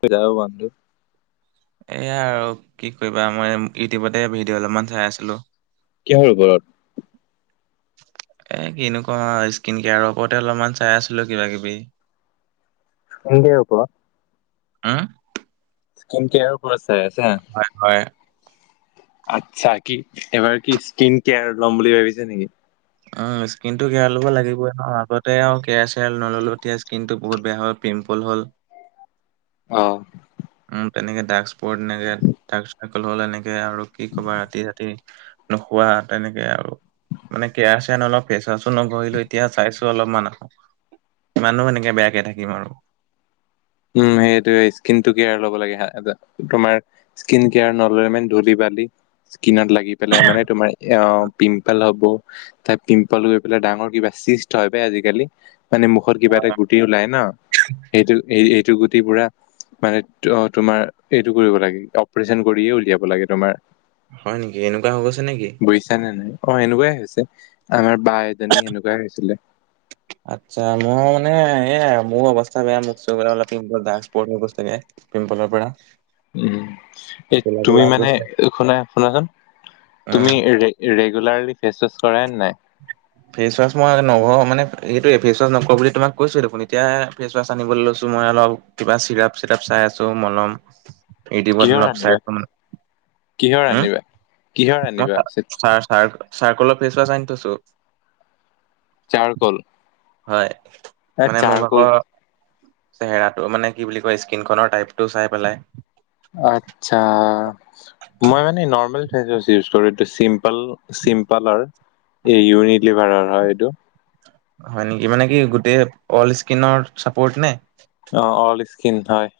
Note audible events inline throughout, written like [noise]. কজও বানধে [unintelligible] এইয়া আৰু কি কৰিবা, মই ইউটিউবতে ভিডিঅ' অলপমান চাই আছিলোঁ। কিহৰ ওপৰত? এ, কেনেকুৱা, স্কিন কেয়াৰৰ ওপৰতে অলপমান চাই আছিলোঁ কিবা-কিবি। হং হকুৱ [unintelligible] উম? হেল্থ কেয়াৰৰ উপৰত চাই আছা? হয়, হয়। আচ্ছা, কি এইবাৰ কি স্কিন কেয়াৰত ল'ম বুলি ভাবিছাঁ নেকি? উম, স্কিন টো কেয়াৰ ল'ব লাগিবই ন', আগতে আৰু কেয়াৰ চেয়াৰ নল'লো এতিয়া স্কিনটো বহুত বেয়া হ'ল। পিম্পল হ'ল। অ'। উম, তেনেকে ডাৰ্ক স্পৰ্ট এনেকে, ডাৰ্ক চাইকল হ'লে এনেকে, আৰু কি কবা ৰাতি, ৰাতি। নোখোৱা তেনেকে আৰু, মানে কেয়াৰ চেয়াৰ নলওঁ, ফেচ ৱাচো নঘহিলোঁ, এতিয়া চাই অলপমান, কিমাননো সেনেকে বেয়াকে থাকিম আৰু। উম, সেইটোৱে, স্কিনটো কেয়াৰ ল'ব লাগে তোমাৰ স্কিন কেয়াৰ নল'লে মানে ধূলি, বালি। স্কিনত লাগি পেলাই মানে তোমাৰ এ, পিম্পল হ'ব। তাই পিম্পল গৈ পেলাই ডাঙৰ কিবা চিষ্ট হয় আজিকালি, মানে মুখত কিবা এটা গ গুটি ওলাই ন', সেইটো এই, এইটো গুটি পুৰা মানে অ', তোমাৰ এইটো কৰিব লাগে, অপাৰেচন কৰিয়ে উলিয়াব লাগে, তোমাৰ হয় নেকি, এনেকুৱা হৈ গৈছে নেকি? বুজিছাঁ নে নাই, অ', সেনেকুৱাই হৈছে আমাৰ বা এজনী সেনেকুৱাই হৈছিলে। আচ্ছা মই মানে এয়া, মোৰ অৱস্থা বেয়া মোক চৈ গলে অল পি্পৰ্ [unintelligible] বেয়া পিম্পলৰ পৰা। উম, এই ক'লা ক'লা তুমি হৈ মানে গৈছে। শুনাচোন, উম, তুমি ৰেগুলাৰলি ফেচ ৱাচ কৰা নাই? [inaudible] ফেচৱাছ মই নঘহোঁ মানে, সেইটোৱে ফেচৱাছ নকৰোঁ বুলি তোমাক কৈছোৱেই দেখোন, এতিয়া ফেচ ৱাছ সানিবলৈ লৈছোঁ মই অলপ। কিবা চিৰাপ চিৰাপ চাই আছোঁ, মলম। ইউটোবত কিহৰ চাই আনিবা মানে কিহৰ উম, আনিবা কিহৰ ম আনিবা চ [unintelligible] চাৰ-চাৰ্কলৰ ফেচ ৱাছ আনি থৈছোঁ। Sir call? হয়, মানে মোৰ ভাগৰ চেহেৰাটো মানে কি বুলি কয়, স্কিনখনৰ টাইপটো চাই পেলাই। আচ্ছা, মই মানে নৰ্মেল ইউজ কৰোঁ, এইটো চিম্প-চিম্পালৰ এই ইউৰিন লিভাৰৰ হয় এইটো। হয় নেকি, মানে কি গোটেই অল স্কিনৰ চাপৰ্ট নে? অ', অল স্কিন হয়।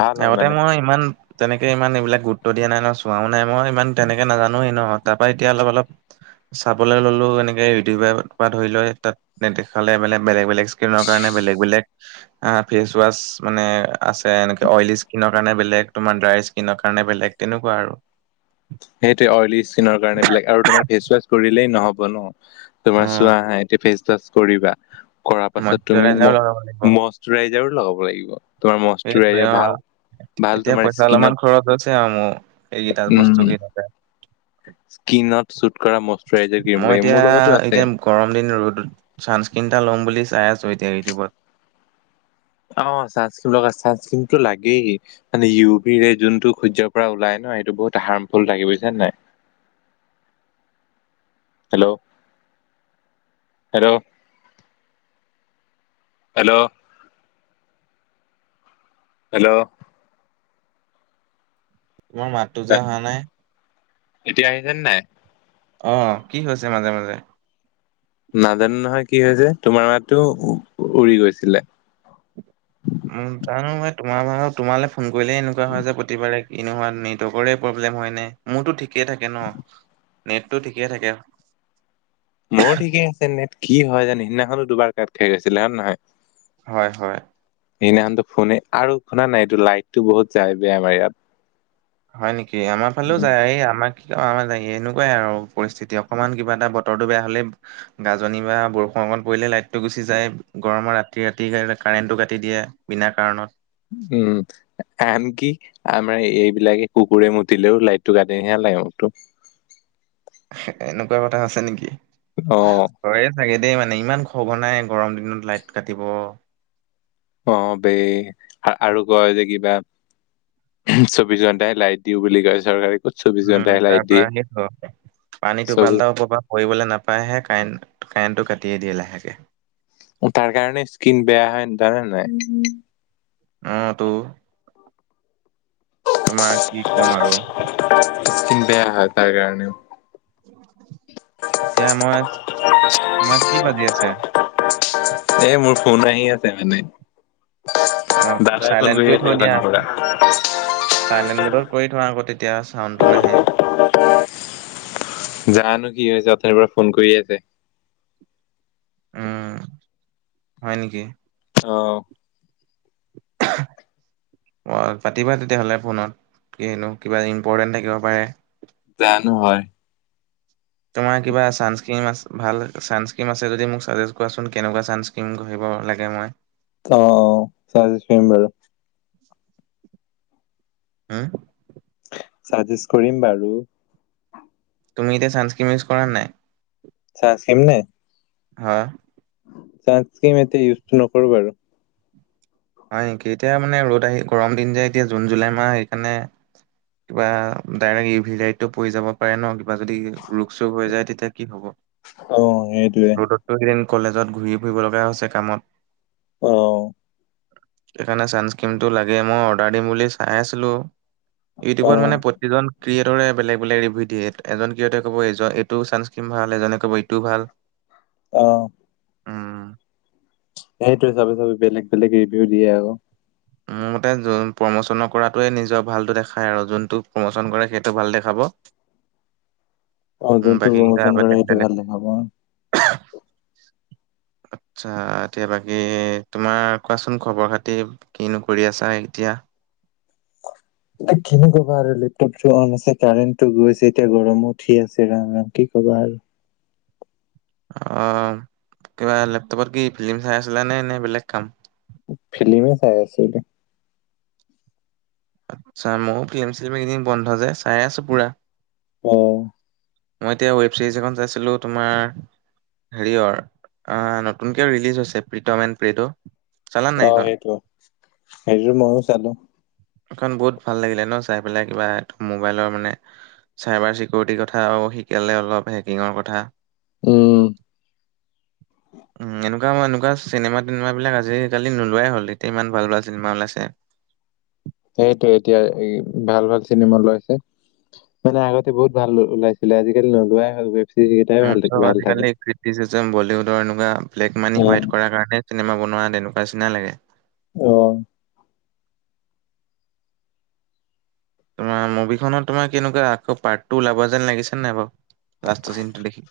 ভাল হয় আগতে মানে মই ইমান তেনেকে ইমান এইবিলাক গুৰুত্ব দিয়া নাই ন', চোৱাও নাই, মই ইমান তেনেকে নাজানোৱেই ন', তাৰ পৰা এতিয়া অলপ অলপ চাবলৈ ল'লো, এনেকে ইউটিউবৰ পৰা ধৰি লৈ তাত নেদেখালে মানে বেলেগ-বেলেগ স্কিনৰ কাৰণে বেলেগ-বেলেগ, ফেচ ৱাছ মানে আছে, এনে অইল স্কিনৰ কাৰণে বেলেগ, তোমাৰ ড্ৰাই স্কিনৰ কাৰণে বেলেগ, তেনেকুৱা আৰু। সেইটোৱে অইলী স্কিনৰ কাৰণে বেলেগ আৰু তোমাৰ ফেচ ৱাছ কৰিলেই নহ'ব ন'। তোমাৰ উম চোৱা হাঁ, এতিয়া ফেচ ৱাচ কৰিবা, কৰাৰ পাছত, তুমি মইশ্চাৰাইজাৰো ম লগাব লাগিব লগাব লাগিব সেইটোৱে মাৰ অ [unintelligible] ভাল। ভাল এতিয়া তোমাৰ পইচা স্কিনত অলপমান খৰচ হৈছে আৰু মোৰ, এইকেইটা উম বস্তু কেইটাত। স্কিনত শুট কৰা মইশৰাইজাৰ ক্ৰীম মই লাগে এতিয়া মোৰ লগতো আছে। এতিয়া গৰম দিন ৰ'দত, ছানস্ক্ৰীন এটা ল'ম বুলি চাই আছো এতিয়া ইউটিউবত। অ, চানস্ক্ৰীন লগা চাঞ্চক্ৰীম টো লাগেই। মানে ইউ, বি, ৰে যোনটো সূৰ্যৰ পৰা ওলাই ন, এইেটো বহুত হাৰ্মফুলাগে বুজিছা নে নাই। স হেল্ল, হেল্ল, হেল্ল, হেল্ল, তোমাৰ মাতটো যে হোৱা নাই। এতিয়া আহিছে নে নাই? অ, কি হৈছে মাজে-মাজে। নাজানো নহয় কি হৈছে, তোমাৰ মাতো উৰি গৈছিলে। উম, জানো ম, তোমালৈ ফোন কৰিলেই এনেকুৱা হয় যে, প্ৰতিবাৰে। কিনেহোৱা, নেটৱৰ্কৰে প্ৰব্লেম হয় নে, মোৰতো ঠিকে থাকে ন, নেটটো ঠিকে থাকে। মোৰো ঠিকেই আছে নে কি হয় জানো সিদিনাখনো দুবাৰ কাত খাই গৈছিলে হে নে নহয়। হয়, হয়। সেইদিনাখনতো ফোনে, আৰু শুনা নাই এইটো লাইটতটো বহুত যায় বেয়ামাৰ ইয়াত। হয় নেকি, আমাৰ ফালেও উম, যায় এই আমাক কি আমাৰ যে, এনেকুৱাই আৰু পৰিস্থিতি অকমান কিবা এটা বতৰটো বেয়া হ'লেই গাজনি বা বৰষুণ অকণ পৰিলে লাইটটো গুচি যায়, গৰমত ৰাতি ৰাতি কাৰেণ্টটো কাটি দিয়ে। বিনা কাৰণত। উম, আনকি আমাৰ এইবিলাকে কুকুৰে মুতিলেও লাইটশটো কাটি হে লাগে এনেকুৱা কথা আছে নেকি? অ, হয়ে চাগে দেই, মানে ইমান খঘনাই গৰম দিনত লাইট কাটিব। অ, বে, আৰু কয় যে কিবা চৌবিশ ঘণ্টাহে লাইট দিওঁ বুলি কয় চৰকাৰে ক'ত চৌবিশ উম, ঘন্টাই তাৰ লাইট পৰা দিয়ে। সেইটো পানী চৌবিশ টোপালটাও পবা। কৰিবলৈ নাপায়হে কাৰেণ্ট কাৰেণ্টটো কাটিয়েই দিয়ে লাহেকৈ। তাৰ কাৰণে স্কিন বেয়া হয় ন জানে নাই। অ, তো। তোমাৰ কি ক'ম আৰু। চিন্তাই হয় তাৰ কাৰণেও। এতিয়া মই, তোমাৰ কি বাজি আছে? এ, মোৰ ফোন আহি আছে মানে। অ দাদাই ফোন চাইলেণ্ট কৰি আছে, থৈ দিয়া গোকানীৰ আকৌ পৰা। চাইলেণ্ট মোডত কৰি থোৱা, আকৌ তেতিয়া চাউণ্ডটো নাহে। জানো কি হৈছে অ, থনি পৰা ফোন কৰি আছে। উম, হয় নেকি। অ, [unintelligible] পাতিবা তেতিয়াহ'লে ফোনত, কিহনো কিবা ইম্পৰ্টেণ্ট থাকিব পাৰে। জানো হয়। তোমৰ কিবা চাঞ্চক্ৰীম আছে ভাল চাঞ্চক্ৰীম, আছে যদি মোক চাজেষ্ট কৰা চোন কেনেকুৱা কিৰিম ঘঢ়িব লাগে মই। অ', অ' চাজ্যেষ্ঠ কৰিম বাৰু। হম, চাজেষ্ট কৰিম বাৰু। তুমি এতিয়া, চাঞ্চক্ৰীম ইউজ কৰা নাই? চাঞ্চক্ৰীম নে? হয়। চানক্ৰীম এতিয়া ইউজ নকৰোবা আৰু। হয় নেকি এতিয়া মানে ৰ'দ আহি গৰম দিন যে এতিয়া জুন জুলাই মাহ সেইকাৰণে কিবা ডাইৰেক্ট ই ভি ৰ লাইট পৰি যাব পাৰে ন। কিবা যদি ৰোগ চোগ হৈ যায় তেতিয়া কি হ'ব। অ', সেইটোয়ে। এদিন কলেজত ঘূৰি ফুৰিব লগা হৈছে কামত। অ'। সেইকাৰণে ছানস্ক্ৰীণটো লাগে মই অৰ্ডাৰ দিম বুলি চাই আছিলোঁ অ ইউটিউবত মানে যিজন ক্ৰিয়েটৰে বেলেগ বেলেগ ৰিভিউ দিয়ে এজন ক্ৰিয়েটে ক'ব এই এইটো ছানস্ক্ৰীন ভাল এজনে ক'ব এইটোও ভাল। অ'। উম। সেইটোৱে চবে, চবে বেলেগ বেলেগ ৰিভিউ দিয়ে আৰু। মোৰ মতে প্ৰমোচন কৰাটোৱে নিজৰ ভালটো দেখায় আৰু যোনটো প্ৰমোচন কৰে সেইটো ভাল দেখাব। অ', উম যোনটো বাকী কেইটা প্ৰমোচন কৰে বেলেগ বেলেগ। সেইটো ভালে খাব। [unintelligible] আচ্ছা, এতিয়া বাকী তোমাৰ কোৱাচোন খবৰ খাতি কিনো কৰি আছা এতিয়া? খিনি কবা আৰু লেপটপটো অন আছে কাৰেণ্টটো গৈছে এতিয়া গৰমো উঠি আছে ৰাম, ৰাম কি কবা আৰু। অ', কিবা লেপটপত কি ফিল্ম চাই আছিলে নে নে বেলেগ কাম? ফিল্ময়ে চাই আছিলোঁ। আচ্ছা ময়ো ফিল্ম চিম কেইদিন বন্ধ যে চাই আছো পুৰা। অ'। মই এতিয়া ৱেব ছিৰিজ এখন চাইছিলোঁ তোমাৰ হেৰি অৰ নতুনকে ৰিলিজ হৈছে প্ৰিতম এ প্ৰেটো। অ', সেইটো, সেইটো ময়ো চালো। এখন বহুত ভাল লাগিলে ন' চাই পেলাই কিবা মোবাইলৰ মানে চাইবাৰ চিকিউৰিটিৰ কথা শিকালে অলপ হেকিঙৰ কথা উম উম [unintelligible] এনেকুৱা চিনেমা তিনেমা বিলাক আজিকালি নোলাই হ'ল এতিয়া ইমান ভাল, ভাল চিনেমা ওলাই আছে। সেইটোয় এতিয়া ভাল ভাল চিনেমা ওলাইছে। মানে আগতে বহুত ভাল ওলাইছিলে আজিকালি নোলোৱাই হ'ল গৈ। উম, চব আজিকালি ক্ৰিতটিচিজম বলীউডৰ এনেকুৱা ব্লেক মানি উম হোৱাইট কৰ কাৰণে। চিনেমা বনোৱা তেনেকুৱা চিনা লাগে। অ'। তোমাৰ মুভি খনত তোমাৰ কেনেকুৱা আকৌ পাৰ্ট ওলাব যেন লাগিছে নাই বাৰু লাষ্টৰ চিনটো দেখি।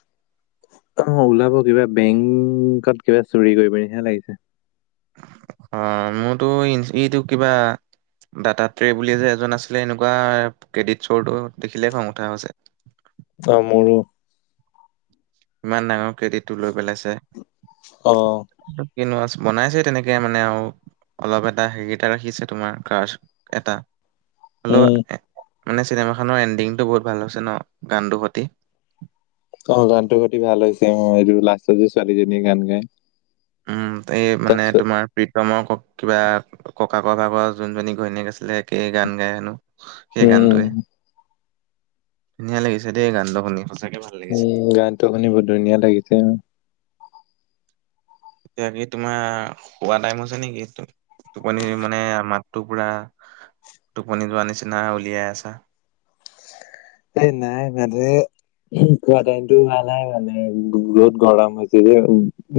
অ', ওলাব কিবা বেংকত কিবা চুৰি কৰিব নিছিনা লাগিছে। অ', মোৰতো ইটো কিবা ডাটা ট্ৰে বুলিয়ে যে এজন আছিলে এনেকুৱা ক্ৰেডিট চ'ৰটো দেখিলে খং উঠা হৈছে। অ', মোৰো। ইমান ডাঙৰ কে্ৰডিটটো লৈ পেলাইছে। অ'। কিনোৱা বনাইছে তেনেকে মানে আৰু অলপ এটা হেৰিটা ৰাখিছে তোমাৰ কাৰ এটা। হলও উম, মানে চিনেমাখনৰ এণ্ডিংটো বহুত ভাল হৈছে ন গানটোৰ সতি। অ', গানটো প্ৰতি ভাল হৈছে মই এইটো লাষ্টত যে ছোৱালীজনী গান গাই। উম এই মানে তোমাৰ প্ৰীতমৰ ক কিবা ককাক ভাগৰ যোনজনী ঘৈণীয়েক আছিলে একেই গান গাই হেনো। সেই উম, গানটোৱে ধুনীয়া লাগিছে দেই গানটো শুনি সচাঁকে উম গানতটো শুনি বহুত ধুনীয়া লাগিছে উ। এতিয়া কি তোমাৰ শোৱা টাইম হৈছে নেকি? এইটো টোপনি মানে আমাৰ মাতো পুৰা টোপনি যোৱা নিচিনা উলিয়াই আছা। এ নাই ভাদেই খোৱা টাইমতটো ভালাই মানে বহুত গৰম হৈছে যে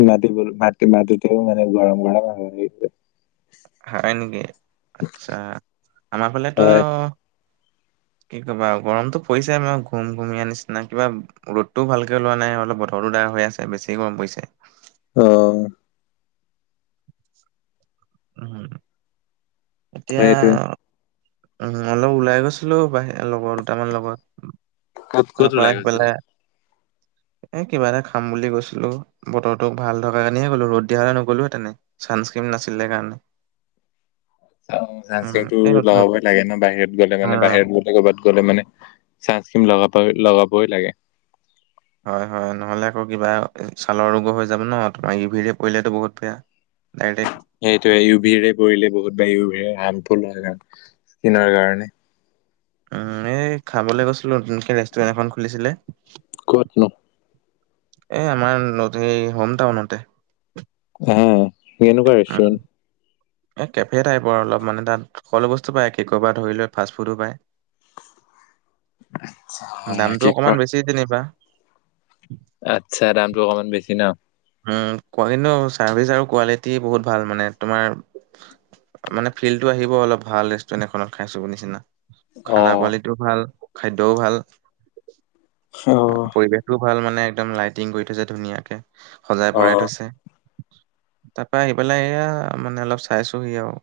মাব ম। [unintelligible] তেমাথো তে মানে গৰম গৰম হ [unintelligible] হয় নেকি আচ্ছা আমাৰ ফালেতো হয় কি কবা গৰমটো পৰিছে আৰ ঘুম ঘুম য়াৰ নিচিনা কিবা ৰ'দটোও ভালকে ওলোৱা নাই অলপ বতৰো ডাৰ হৈ আছে বেছি গৰম পৰিছে। অ'। উম, এতিয়া সেইটোৱে উম অলপ ওলাই গৈছিলো বাহি লগৰ দুটামান লগত। ক'ত ক'ত তাৰপা ওলাই ইফালে। গৈছিলে? এ কিবা এটা খাম বুলি গৈছিলো বতৰোক ভাল থকা কাৰণেহে গ'লো ৰ'দ দিয়া হলে নগ'লোহেতেনে। ছানস্ক্ৰীম নাছিলে কাৰণে। অ' উম, চো এই নতুন লগাবই লাগে ন বাহিৰত গ'লে অ, মানে বাহিৰত গ ক'বাত গ'লে মানে চা খিম লগাব লগাবই লাগে। হয় হয় নহলে আকৌ কিবা ছালৰ ৰোগো হৈ যাব ন তোমাৰ ইউ ভি ৰে পৰিলেতো বহুত বেয়া। [unintelligible] সেইটোয়ে ইউ ভৰে পৰিলে বহুত বা ইউ ভ হাৰ্মফুল হয়ণ স্কিনৰ কাৰণে। উম এই খাবলৈ গৈছিলো নতুন ৰেষ্টুৰেণ্ট এখন খুলিছিলে। কত নো? এ আমাৰ এই হোম টাউনতে। হা কেনেকুৱা উম, ৰেষ্টুৰেণ্ট? এই কেফে টাইপৰ অলপ মানে তাত সকলো বস্তু পায় কে'কৰ পৰা ধৰি ল ফাষ্ট ফুডো পায়। অ দামটো কি ক অকমান বেছি যেনিবা। আচ্ছা দামটো অকমান বেছি ন? উ কিন্তু চাৰ্ভিচ আৰু কোৱালিটি বহুত ভাল মানে তোমাৰ মানে ফিল্টো আহিব অলপ ভাল ৰেষ্টুৰেন্ট এখনত খাইছো নিচিনা। অ খানা কোৱালিটিও ভাল খাদ্যও ভাল। অ পৰিৱেশও ভাল মানে একদম লাইটিং কৰি থৈছে ধুনীয়াকে সজাই অ পৰাই থৈছে। [unintelligible] তাৰ পৰা আহি পেলাই এইয়া মানে অলপ চাইছোহি আৰু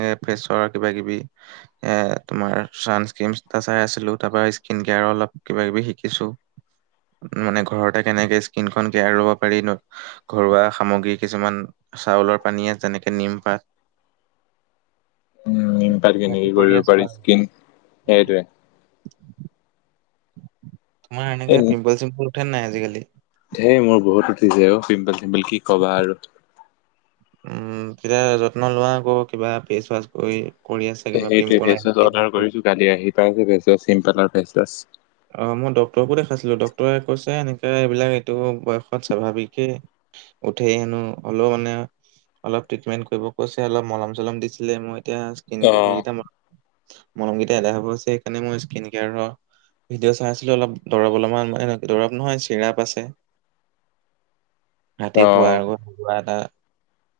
এনেকে ফেচৰ কিবা কিবি। এ তোমাৰ চানস্কন এটা চাই আছিলো তাৰ পৰা স্কিন কেয়াৰ অলপ কিবা কিবি শিকিছো। মানে ঘৰতে কেনেকে স্কিন খন কেয়াৰ লয়। [unintelligible] ঘৰুৱা সামগ্ৰী কিছুমান চাউলৰ পানীয়ে যেনেকে নিম পাত। [inaudible] উম তাতখিনি সেইবোৰ কৰি কৰিব আছো আৰু। পাৰি স্কিন উম, সেইটোৱে। তোমাৰ এনেকে পিম্পোল চিম্পোল উঠে নাই আজিকালি? হেইৰ মোৰ বহুত উঠিছে অ' পিম্পুল চিম্পল কি কবা আৰু। তেতিয়া যত্ন লোৱা আকৌ কিবা ফেচ ৱাছ কৰি। কৰি আছে কিবা সেইটোৱে পিম্পল ফেচ ৱাছ অৰ্ডাৰ আহ প কৰিছো কালি আহি পাই যে ফেচৱছ চি্পলৰ ফেচৱছ। অ', মই ড্টৰকো দেখাইছিলো ডটৰে কৈছে এনেকে এইবিলাক এইটো বয়সত স্বাভাৱিকে। উঠেই হেনো হলেও মানে অলপ ট্ৰিটমেন্ট কৰিব কৈছে অলপ মলম চলম দিছিলে মই এতিয়া। স অ হাইগিতা মনমকেইটা [unintelligible] হ'বছে সেইকাৰণে মই স্কিন কেয়াৰ ভিডিঅ' চাইছিলো অলপ দৰৱ অলপমান মানে এেনেকে দৰৱ নহয় চিৰাপ আছে। ৰাতি অ শোৱাৰ আগত হোৱা এটা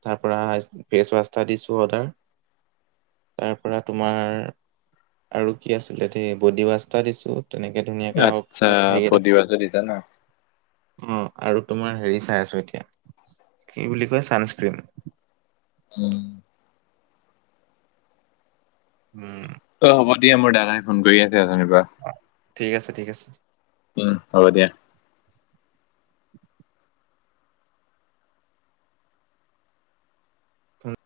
তাৰ পৰা ফেচৱাছ এটা দিছো অৰ্ডাৰ। তাৰ পৰা তোমাৰ আৰু কি আছিলে ধেই বডি ৱাছটা দিছোঁ। তেনেকে ধুনীয়াকে আহক আচ্ছা হেৰিকেইটা বডি চাই ৱাছো দিছা ন অ', আৰু তোমাৰ হেৰি চাই আছো এতিয়া কি বুলি কয় চানস্ক্ৰীন। উম। উম। অই হ'ব দিয়া মোৰ দাদাই ফোন কৰি আছে অথনিৰ পৰা। ঠিক আছে ঠিক আছে। উম, হ'ব দিয়া। হয়।